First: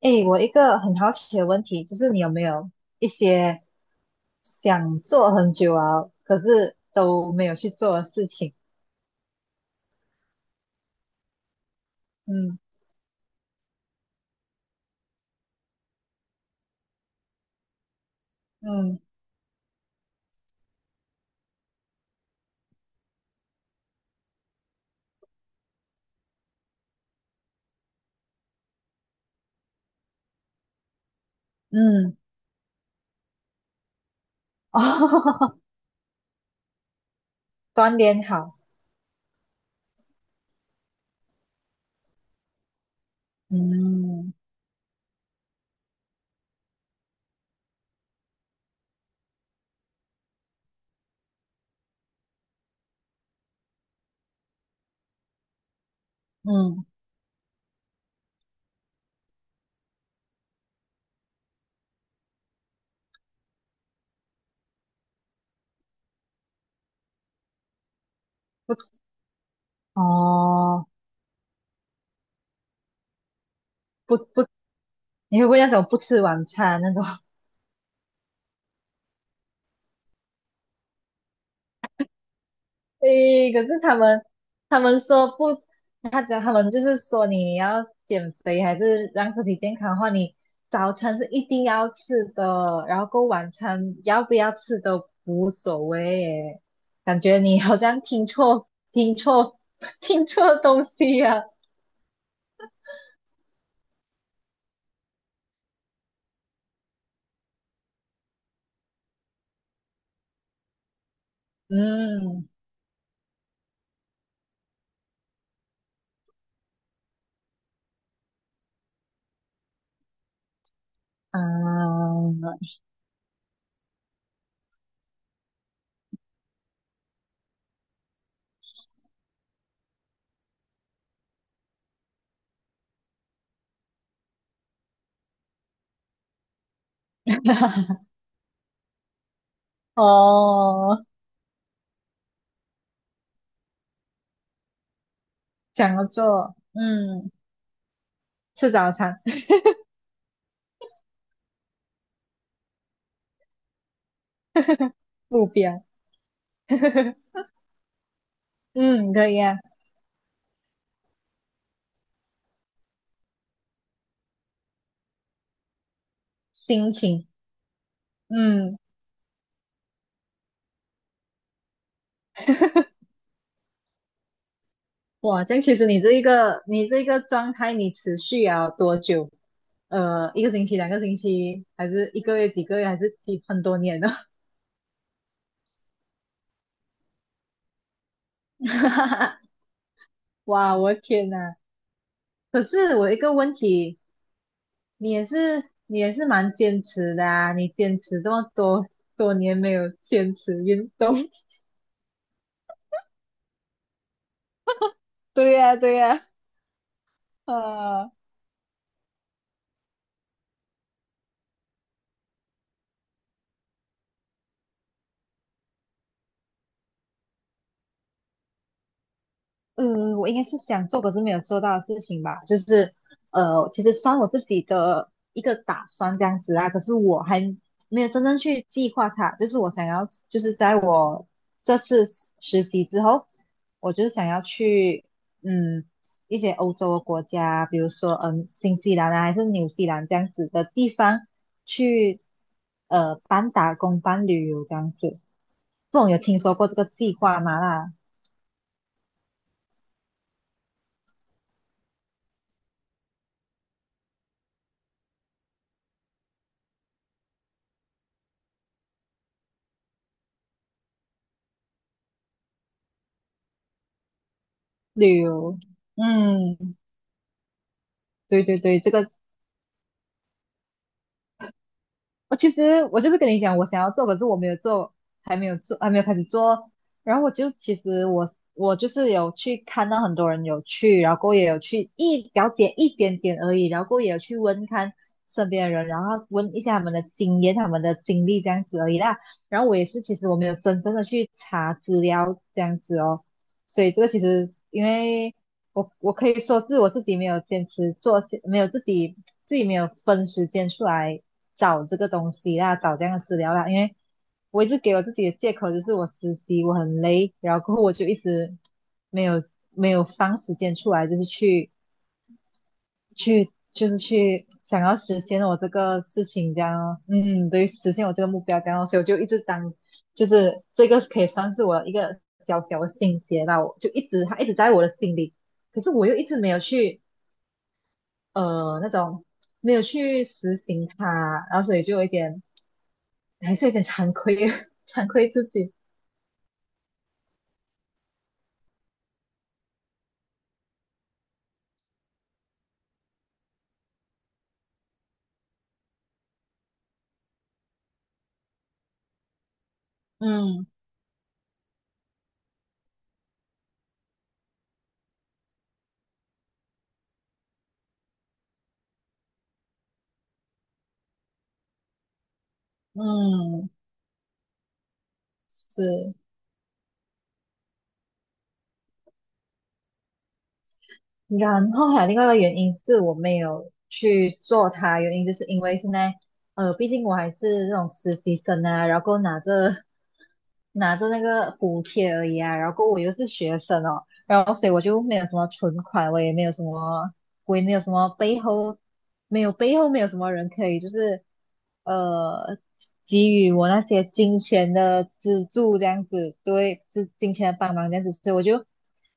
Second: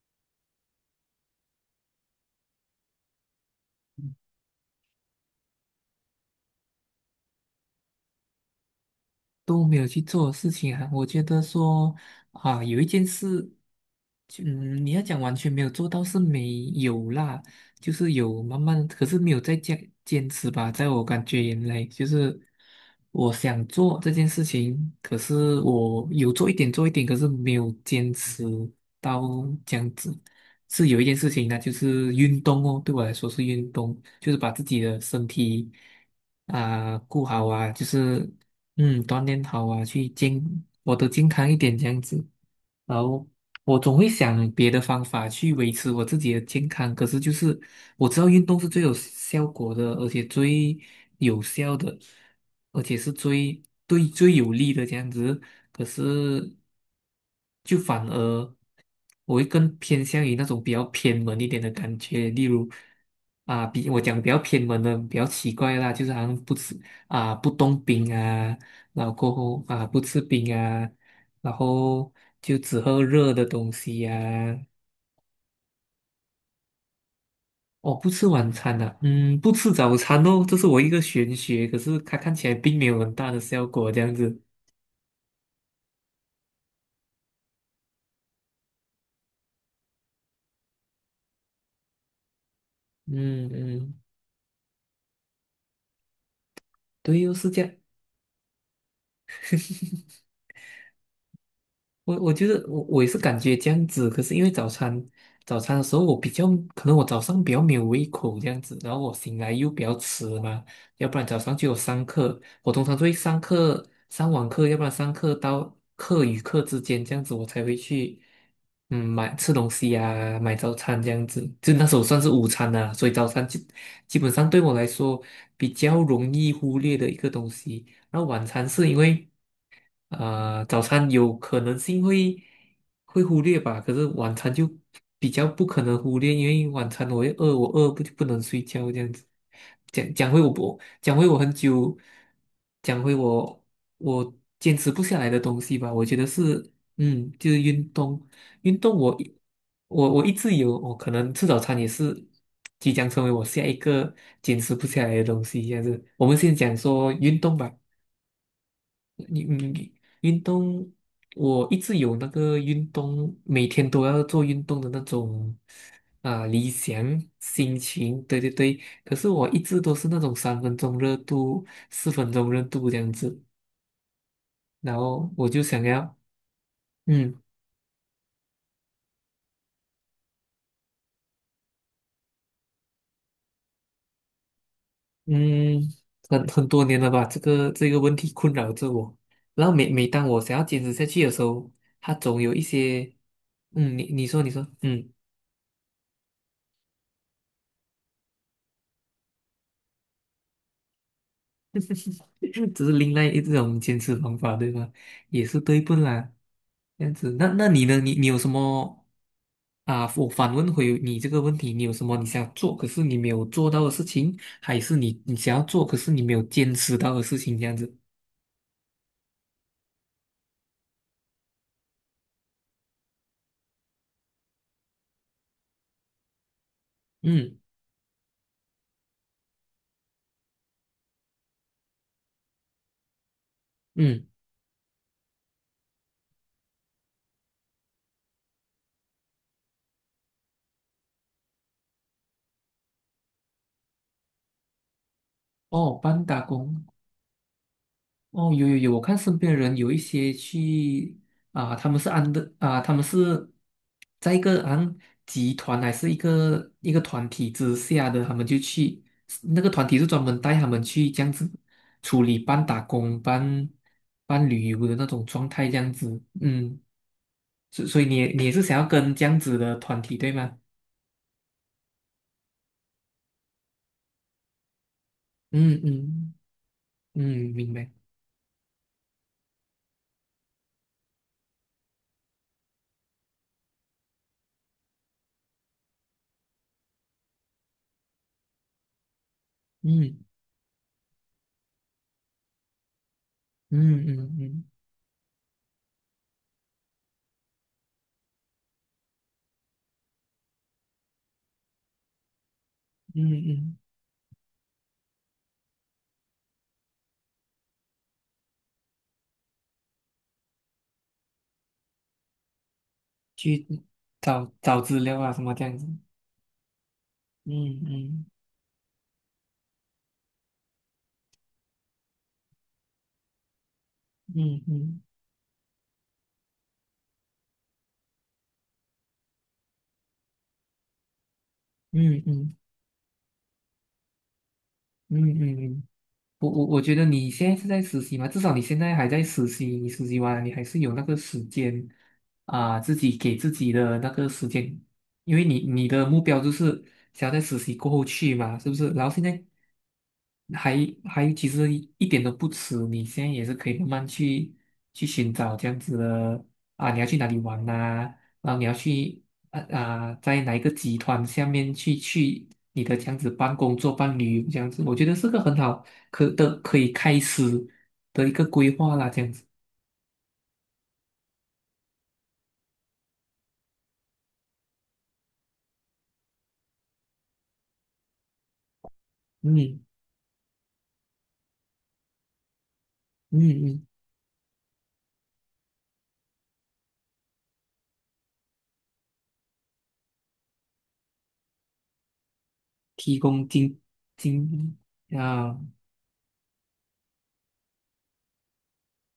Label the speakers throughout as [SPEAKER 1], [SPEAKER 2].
[SPEAKER 1] 诶，我一个很好奇的问题，就是你有没有一些想做很久啊，可是都没有去做的事情？
[SPEAKER 2] 都没有去做的事情啊。我觉得说
[SPEAKER 1] 嗯
[SPEAKER 2] 啊，有一件事，就你要讲完全没有做到是没有啦，就是有慢慢，
[SPEAKER 1] 嗯
[SPEAKER 2] 可是没有再坚持吧。在我感觉原来，就是我想做这件事情，可是我有做一点做一点，可是没有坚持到这样子。是有一件事情呢，就是
[SPEAKER 1] 嗯，
[SPEAKER 2] 运动哦，对我来说是运动，就是把自 己的身
[SPEAKER 1] 哦，
[SPEAKER 2] 体啊、顾好啊，就
[SPEAKER 1] 锻
[SPEAKER 2] 是
[SPEAKER 1] 炼好，
[SPEAKER 2] 锻炼好啊，我的健康一点这样子。然后我总会
[SPEAKER 1] 嗯
[SPEAKER 2] 想别的方法去维持我自己的健康，可是就是我知道运动是最有效果的，而且最有效的，而且是最对最有利的这样子。可是
[SPEAKER 1] 嗯，
[SPEAKER 2] 就反而我会更偏向于那种比较偏门一点的感觉，例如啊，比我讲比较偏门的比较奇怪的啦，就是好像不吃啊，不动冰啊。
[SPEAKER 1] 不吃
[SPEAKER 2] 然后过后啊，不吃冰
[SPEAKER 1] 哦，
[SPEAKER 2] 啊，然后就只喝热的东西呀、
[SPEAKER 1] 不不，
[SPEAKER 2] 啊。
[SPEAKER 1] 你会不会那种不吃晚餐那种？
[SPEAKER 2] 哦，不吃晚餐的、不吃早餐哦，这是我一个玄学，可是它看起来并没有很大的
[SPEAKER 1] 诶，可
[SPEAKER 2] 效
[SPEAKER 1] 是
[SPEAKER 2] 果，
[SPEAKER 1] 他
[SPEAKER 2] 这样
[SPEAKER 1] 们
[SPEAKER 2] 子。
[SPEAKER 1] 他们说不，他讲他们就是说你要减肥还是让身体健康的话，你早餐是一定要吃的，然后过
[SPEAKER 2] 嗯
[SPEAKER 1] 晚
[SPEAKER 2] 嗯，
[SPEAKER 1] 餐要不要吃都无所谓耶。
[SPEAKER 2] 对
[SPEAKER 1] 感
[SPEAKER 2] 又
[SPEAKER 1] 觉
[SPEAKER 2] 是
[SPEAKER 1] 你
[SPEAKER 2] 这样。
[SPEAKER 1] 好像听错 听错东西呀？
[SPEAKER 2] 我觉得我也是感觉这样子，可是因为早餐的时候我比较，可能我早上比较没有胃口这样子，然后我醒来又比较迟嘛。要不然早上就有上课，
[SPEAKER 1] 嗯
[SPEAKER 2] 我通常都会上课上网课，要不然上课到课与课之间这样子，我才会去买吃东西啊，买早餐这样子，就那时候
[SPEAKER 1] 啊
[SPEAKER 2] 算是午餐啦，所以早餐基本上对我来说比较容易忽略的一个东西。然后晚餐是因为，早餐有可能性会忽略吧，可是晚餐就比较不可能忽略，因为晚餐我会饿，我饿不 就不能睡觉这样子。讲回我，不
[SPEAKER 1] 哦，
[SPEAKER 2] 讲回我很久，讲回我坚持不下来的东西吧，
[SPEAKER 1] 想
[SPEAKER 2] 我
[SPEAKER 1] 要
[SPEAKER 2] 觉得
[SPEAKER 1] 做
[SPEAKER 2] 是
[SPEAKER 1] 嗯
[SPEAKER 2] 就是运动。
[SPEAKER 1] 吃
[SPEAKER 2] 运
[SPEAKER 1] 早
[SPEAKER 2] 动我
[SPEAKER 1] 餐
[SPEAKER 2] 一我我一直有，我可能吃早餐也是即将成为我下一个坚持不下来的东
[SPEAKER 1] 目
[SPEAKER 2] 西，这样
[SPEAKER 1] 标，
[SPEAKER 2] 子。我们先讲说运动吧。
[SPEAKER 1] 嗯可以
[SPEAKER 2] 你
[SPEAKER 1] 啊，
[SPEAKER 2] 你运动，我一直有那个运动，每天都要做运动的那种理
[SPEAKER 1] 心
[SPEAKER 2] 想
[SPEAKER 1] 情
[SPEAKER 2] 心情，对对
[SPEAKER 1] 嗯。
[SPEAKER 2] 对。可是我一直都是那种三分钟热度、四分钟热度这样子，然后
[SPEAKER 1] 哇，
[SPEAKER 2] 我
[SPEAKER 1] 这
[SPEAKER 2] 就
[SPEAKER 1] 样其
[SPEAKER 2] 想
[SPEAKER 1] 实你这
[SPEAKER 2] 要，
[SPEAKER 1] 一个你这个
[SPEAKER 2] 嗯
[SPEAKER 1] 状态，你持续了多久？一个星期、两个星期，还是一个月、几个月，还是几很多年呢？
[SPEAKER 2] 嗯，很多年了吧，这个问题困扰着我。然后每当我想要
[SPEAKER 1] 哇，
[SPEAKER 2] 坚持
[SPEAKER 1] 我的
[SPEAKER 2] 下去
[SPEAKER 1] 天
[SPEAKER 2] 的时
[SPEAKER 1] 呐！
[SPEAKER 2] 候，它总有一
[SPEAKER 1] 可是我
[SPEAKER 2] 些。
[SPEAKER 1] 一个问
[SPEAKER 2] 嗯，
[SPEAKER 1] 题，
[SPEAKER 2] 你说，嗯。
[SPEAKER 1] 你也是蛮坚持的啊，你坚持这么多年没有坚持运动，
[SPEAKER 2] 只是另外一种坚持方法，对吧？也
[SPEAKER 1] 对
[SPEAKER 2] 是
[SPEAKER 1] 呀，
[SPEAKER 2] 对不
[SPEAKER 1] 对呀，
[SPEAKER 2] 啦？这样子。那你呢？
[SPEAKER 1] 啊，
[SPEAKER 2] 你有什么啊？我反问回你这个问题，你有什么你想做，可是你没有做到的事情？还是你想要做，可是你没有坚持到的事情？这样子。
[SPEAKER 1] 嗯，我应该是想做，可是没有做到的事情吧，就是其实算我自己的一个打算这样子啊，可是我还
[SPEAKER 2] 嗯
[SPEAKER 1] 没有真正去计划它，就是我想要，就是在我这次实习之后，我就是想
[SPEAKER 2] 嗯，
[SPEAKER 1] 要去嗯一些欧洲的国家，比如说嗯新西兰啊，还是纽西兰这样子的地方去半打工半旅游这样子，
[SPEAKER 2] 哦，
[SPEAKER 1] 不懂有
[SPEAKER 2] 帮
[SPEAKER 1] 听
[SPEAKER 2] 打
[SPEAKER 1] 说过这个
[SPEAKER 2] 工
[SPEAKER 1] 计划吗啦？啊
[SPEAKER 2] 哦。有有有，我看身边人有一些去，他们是在一个好像集团，还是一个一个团体之下的。他们就去，那个团体是专门带他们去，这样子处理半打工半旅游的那
[SPEAKER 1] 旅
[SPEAKER 2] 种状
[SPEAKER 1] 游，
[SPEAKER 2] 态这样子。
[SPEAKER 1] 嗯，
[SPEAKER 2] 嗯，所以你也
[SPEAKER 1] 对
[SPEAKER 2] 你也
[SPEAKER 1] 对
[SPEAKER 2] 是想
[SPEAKER 1] 对，
[SPEAKER 2] 要
[SPEAKER 1] 这个
[SPEAKER 2] 跟这样子的团体对吗？
[SPEAKER 1] 我其实我就是跟你讲，我想要做，可是我没有做，还没有做，
[SPEAKER 2] 嗯
[SPEAKER 1] 还没有开始
[SPEAKER 2] 嗯
[SPEAKER 1] 做。然
[SPEAKER 2] 嗯，
[SPEAKER 1] 后我就
[SPEAKER 2] 明
[SPEAKER 1] 其
[SPEAKER 2] 白。
[SPEAKER 1] 实我我就是有去看到很多人有去，然后过后也有去一了解一点点而已，然后过后也有去问看身边的人，然后问一下他们的经验、他们的经历这样子而已啦。然后我也是，其
[SPEAKER 2] 嗯
[SPEAKER 1] 实我没有真正的去查资料这样子哦，所以这
[SPEAKER 2] 嗯
[SPEAKER 1] 个其
[SPEAKER 2] 嗯
[SPEAKER 1] 实
[SPEAKER 2] 嗯
[SPEAKER 1] 因为。我我可以说是我自己没有坚持做，没有自己没有分时间出来找这个东西啦，找这样
[SPEAKER 2] 嗯
[SPEAKER 1] 的资
[SPEAKER 2] 嗯，
[SPEAKER 1] 料啦，因
[SPEAKER 2] 嗯，
[SPEAKER 1] 为我一直给我自己的借口就是我实习我很累，然后过后我就一直没有没有放时间出来，就是去
[SPEAKER 2] 去
[SPEAKER 1] 就是去
[SPEAKER 2] 找找
[SPEAKER 1] 想要
[SPEAKER 2] 资
[SPEAKER 1] 实
[SPEAKER 2] 料啊什
[SPEAKER 1] 现
[SPEAKER 2] 么
[SPEAKER 1] 我
[SPEAKER 2] 这
[SPEAKER 1] 这
[SPEAKER 2] 样子。
[SPEAKER 1] 个事情，这样哦嗯，
[SPEAKER 2] 嗯
[SPEAKER 1] 对，实现我这
[SPEAKER 2] 嗯
[SPEAKER 1] 个目标，这样哦所以我就一直当，就是这个可以算是我一个小小的心结吧，我就一直它一直
[SPEAKER 2] 嗯
[SPEAKER 1] 在我的
[SPEAKER 2] 嗯
[SPEAKER 1] 心里，可是我又一直没有去呃那种没有去实行它，然后所以就有一
[SPEAKER 2] 嗯
[SPEAKER 1] 点
[SPEAKER 2] 嗯
[SPEAKER 1] 还是有点惭愧 惭
[SPEAKER 2] 嗯
[SPEAKER 1] 愧自
[SPEAKER 2] 嗯
[SPEAKER 1] 己，
[SPEAKER 2] 嗯，嗯，我觉得你现在是在实习嘛，至少你现在还在实习，你实习完了你还是有那个时间啊，自己给自己的那个时间。因为你的目标就是想要在实习过后去嘛，是不是？然后现在
[SPEAKER 1] 嗯
[SPEAKER 2] 还还其实一点都不迟，你现在也是可以慢慢去寻找这样子的啊。你要去哪里玩呐、然后你要去，在哪一个集团下面去你的这样子办
[SPEAKER 1] 嗯
[SPEAKER 2] 工作、办旅游这样子，我觉得是个很好，
[SPEAKER 1] 是。
[SPEAKER 2] 可以开始的一个规划啦，这样子。
[SPEAKER 1] 然后还有另外一个原因是我没有去做它，原因就是因为现在，毕竟我还是那种实习生啊，然后拿着
[SPEAKER 2] 嗯
[SPEAKER 1] 拿着那个补贴而已啊，然后我又是
[SPEAKER 2] 嗯
[SPEAKER 1] 学生
[SPEAKER 2] 嗯，
[SPEAKER 1] 哦，然后所以我就没有什么存款，我也没有什么鬼没有什么背后，没有什么人可以就是呃
[SPEAKER 2] 提
[SPEAKER 1] 给
[SPEAKER 2] 供
[SPEAKER 1] 予我
[SPEAKER 2] 金
[SPEAKER 1] 那些金钱
[SPEAKER 2] 金
[SPEAKER 1] 的资
[SPEAKER 2] 啊，
[SPEAKER 1] 助这样子，对，是金钱的帮忙这样子，所以我就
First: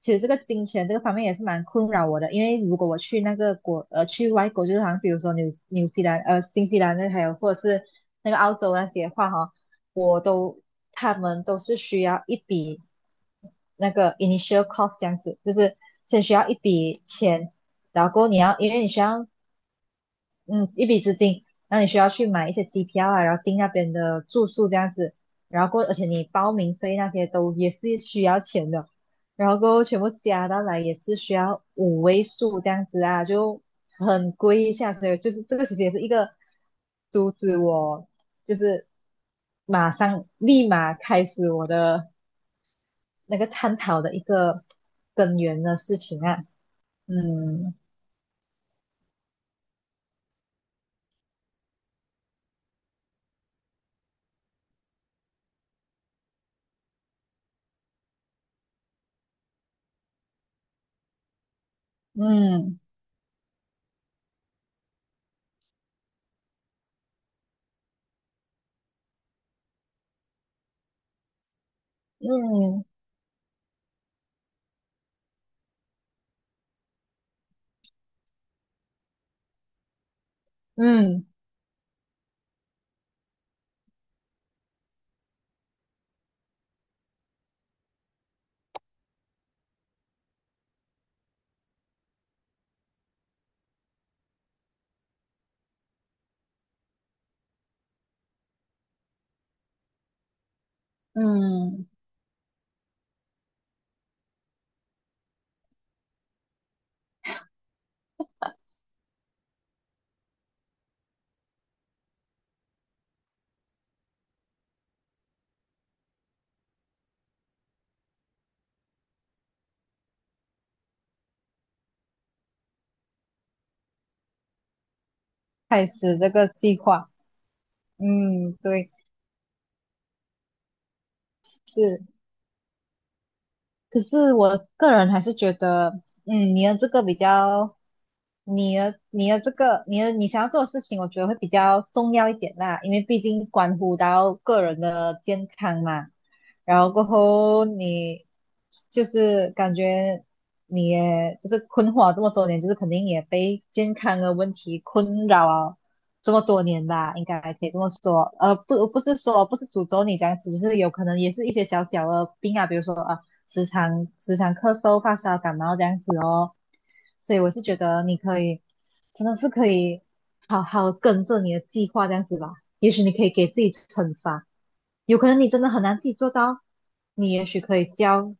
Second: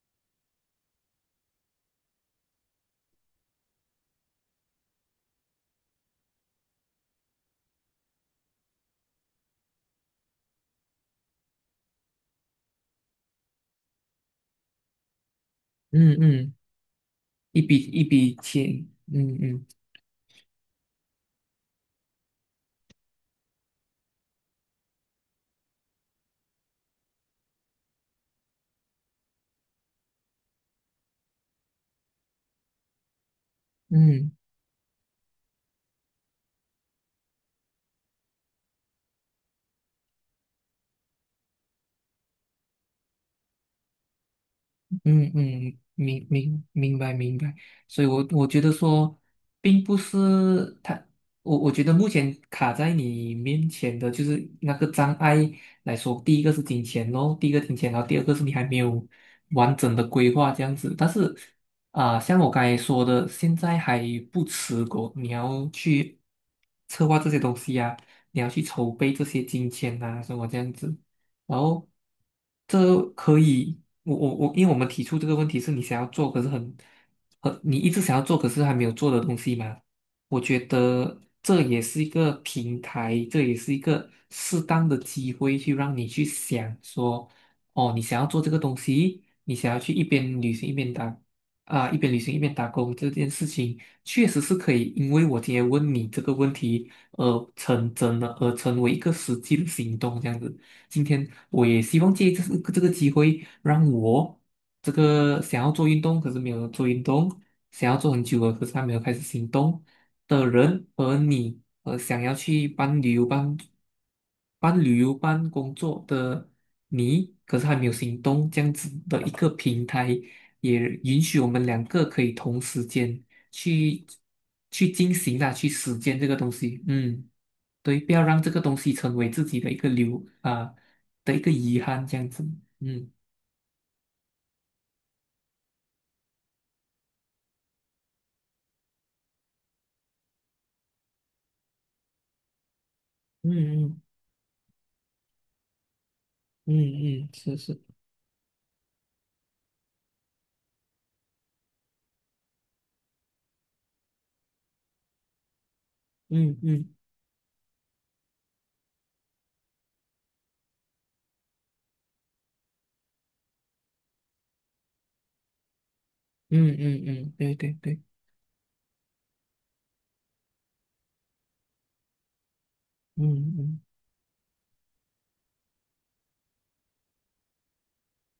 [SPEAKER 1] 其实这个金钱这个方面也是蛮困扰我的，因为如果我去那个去外国，就是好像比如说纽纽西兰呃新西兰那还有或者是那个澳洲那些的话哈，我都他们都是需要一笔。那个 initial cost 这样子，就是
[SPEAKER 2] 嗯
[SPEAKER 1] 先需要
[SPEAKER 2] 嗯，
[SPEAKER 1] 一笔钱，
[SPEAKER 2] 一笔一
[SPEAKER 1] 然后
[SPEAKER 2] 笔
[SPEAKER 1] 你要，因为
[SPEAKER 2] 钱，
[SPEAKER 1] 你需要，
[SPEAKER 2] 嗯嗯
[SPEAKER 1] 嗯，一笔资金，那你需要去买一些机票啊，然后订那边的住宿这样子，然后过，而且你报名费那些都也是需要钱的，然后过后全部加到来也是需要五位数这样子啊，就很
[SPEAKER 2] 嗯。
[SPEAKER 1] 贵一下，所以就是这个其实也是一个阻止我，就是马上立马开始我的那个探讨的一个
[SPEAKER 2] 嗯
[SPEAKER 1] 根源的
[SPEAKER 2] 嗯，
[SPEAKER 1] 事情
[SPEAKER 2] 明
[SPEAKER 1] 啊，
[SPEAKER 2] 明明白明白。
[SPEAKER 1] 嗯
[SPEAKER 2] 所以我觉得说，并不是他。我觉得目前卡在你面前的就是那个障碍来说，第一个是金钱咯，第一个金钱，然后第二个是你还没有完整的规划这样子。但是像我刚才
[SPEAKER 1] 嗯。
[SPEAKER 2] 说的，现在还不迟过，你要去策划这些东西啊，你要去筹备这些金钱啊，什么这样子。然后
[SPEAKER 1] 嗯，
[SPEAKER 2] 这可以，我我我，因为我们提出这个问题是你想要做，可是你一直想要做，可是还没有做的东西嘛。我觉得
[SPEAKER 1] 嗯
[SPEAKER 2] 这也是一个平台，这也是一个适当的机会，去让你去想说，哦，你想要做这个东西，你想要去一边旅行一边打工这件事情，确实是可以，因为我今天问你这个问题而成真的，而成为一个实际的行动这样子。今天我也
[SPEAKER 1] 嗯，
[SPEAKER 2] 希望借这个机会，让我这个想要做运动可是没有做运动、想要做很久了可是还没有开始行动的人，和你，想要去办旅游办工作的你，可是还没有行动，这样子的一个平台，也允许我们两个可以同时间去去进行啦，去
[SPEAKER 1] 开
[SPEAKER 2] 实践
[SPEAKER 1] 始
[SPEAKER 2] 这
[SPEAKER 1] 这
[SPEAKER 2] 个
[SPEAKER 1] 个
[SPEAKER 2] 东
[SPEAKER 1] 计
[SPEAKER 2] 西，
[SPEAKER 1] 划，
[SPEAKER 2] 嗯。对，不要让这
[SPEAKER 1] 嗯，
[SPEAKER 2] 个东
[SPEAKER 1] 对，
[SPEAKER 2] 西成为自己的一个留啊、的一个遗
[SPEAKER 1] 是，
[SPEAKER 2] 憾，这样子。嗯
[SPEAKER 1] 可是我个人还是觉得，嗯，你的这个比较，你的你的这个你的你想要做的事情，我觉得会比较重要一点啦，因为毕竟关乎
[SPEAKER 2] 嗯
[SPEAKER 1] 到个人的健康嘛。
[SPEAKER 2] 嗯
[SPEAKER 1] 然后过
[SPEAKER 2] 嗯嗯，是
[SPEAKER 1] 后
[SPEAKER 2] 是。
[SPEAKER 1] 你就是感觉你也就是困惑了这么多年，就是肯定也被健康的问题困扰了这么
[SPEAKER 2] 嗯
[SPEAKER 1] 多年
[SPEAKER 2] 嗯
[SPEAKER 1] 吧，应该可以这么说。不是说不是诅咒你这样子，就是有可能也是一些小小的病啊，比如说啊。时常咳嗽、发烧、感冒这样子哦。
[SPEAKER 2] 嗯嗯嗯，
[SPEAKER 1] 所以我
[SPEAKER 2] 对
[SPEAKER 1] 是
[SPEAKER 2] 对
[SPEAKER 1] 觉
[SPEAKER 2] 对。
[SPEAKER 1] 得你可以，真的是可以好好跟着你的计划这样子吧。也许你可
[SPEAKER 2] 嗯
[SPEAKER 1] 以给自己
[SPEAKER 2] 嗯
[SPEAKER 1] 惩罚，有可能你真的很难自己做到，你也许可以教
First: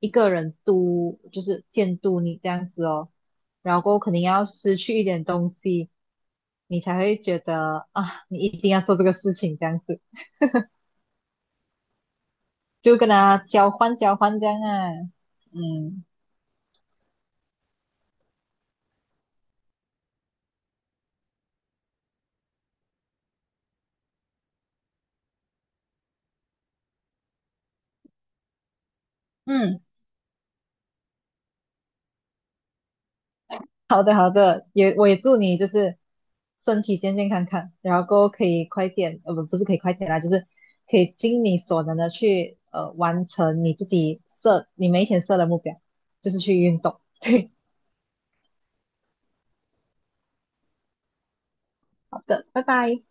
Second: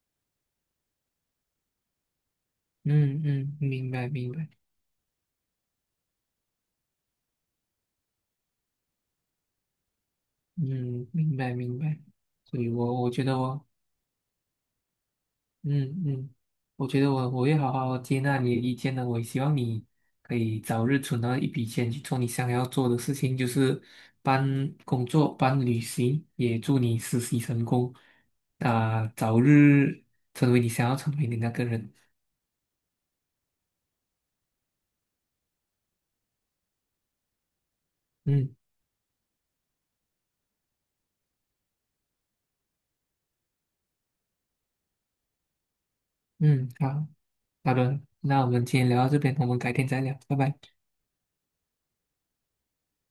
[SPEAKER 1] 一个人督，就是监督你这样子哦。
[SPEAKER 2] 嗯嗯，
[SPEAKER 1] 然后
[SPEAKER 2] 明
[SPEAKER 1] 过后
[SPEAKER 2] 白
[SPEAKER 1] 肯定
[SPEAKER 2] 明
[SPEAKER 1] 要
[SPEAKER 2] 白。
[SPEAKER 1] 失去一点东西，你才会觉得啊，你一定要做这个事情这样子，
[SPEAKER 2] 嗯，明白明白。所以
[SPEAKER 1] 就
[SPEAKER 2] 我
[SPEAKER 1] 跟
[SPEAKER 2] 我觉得
[SPEAKER 1] 他
[SPEAKER 2] 我
[SPEAKER 1] 交换这样啊，
[SPEAKER 2] 嗯
[SPEAKER 1] 嗯。
[SPEAKER 2] 嗯，我觉得我会好好接纳你的意见的。我也希望你可以早日存到一笔钱去做你想要做的事情，就是搬工作、搬旅行。也祝你实习成功，早
[SPEAKER 1] 嗯。
[SPEAKER 2] 日成为你想要成为的那个人。
[SPEAKER 1] 好的，好的，也我也祝你就是身体健健康康，然后过后可
[SPEAKER 2] 嗯
[SPEAKER 1] 以快点，不是可以快点啦，就是可以尽你所能的去完成你自己设你每一天设的目标，就是去
[SPEAKER 2] 嗯，
[SPEAKER 1] 运动。
[SPEAKER 2] 好，
[SPEAKER 1] 对，
[SPEAKER 2] 好的，那我们今天聊到这边，我们改天再聊，拜拜。
[SPEAKER 1] 好的，拜拜。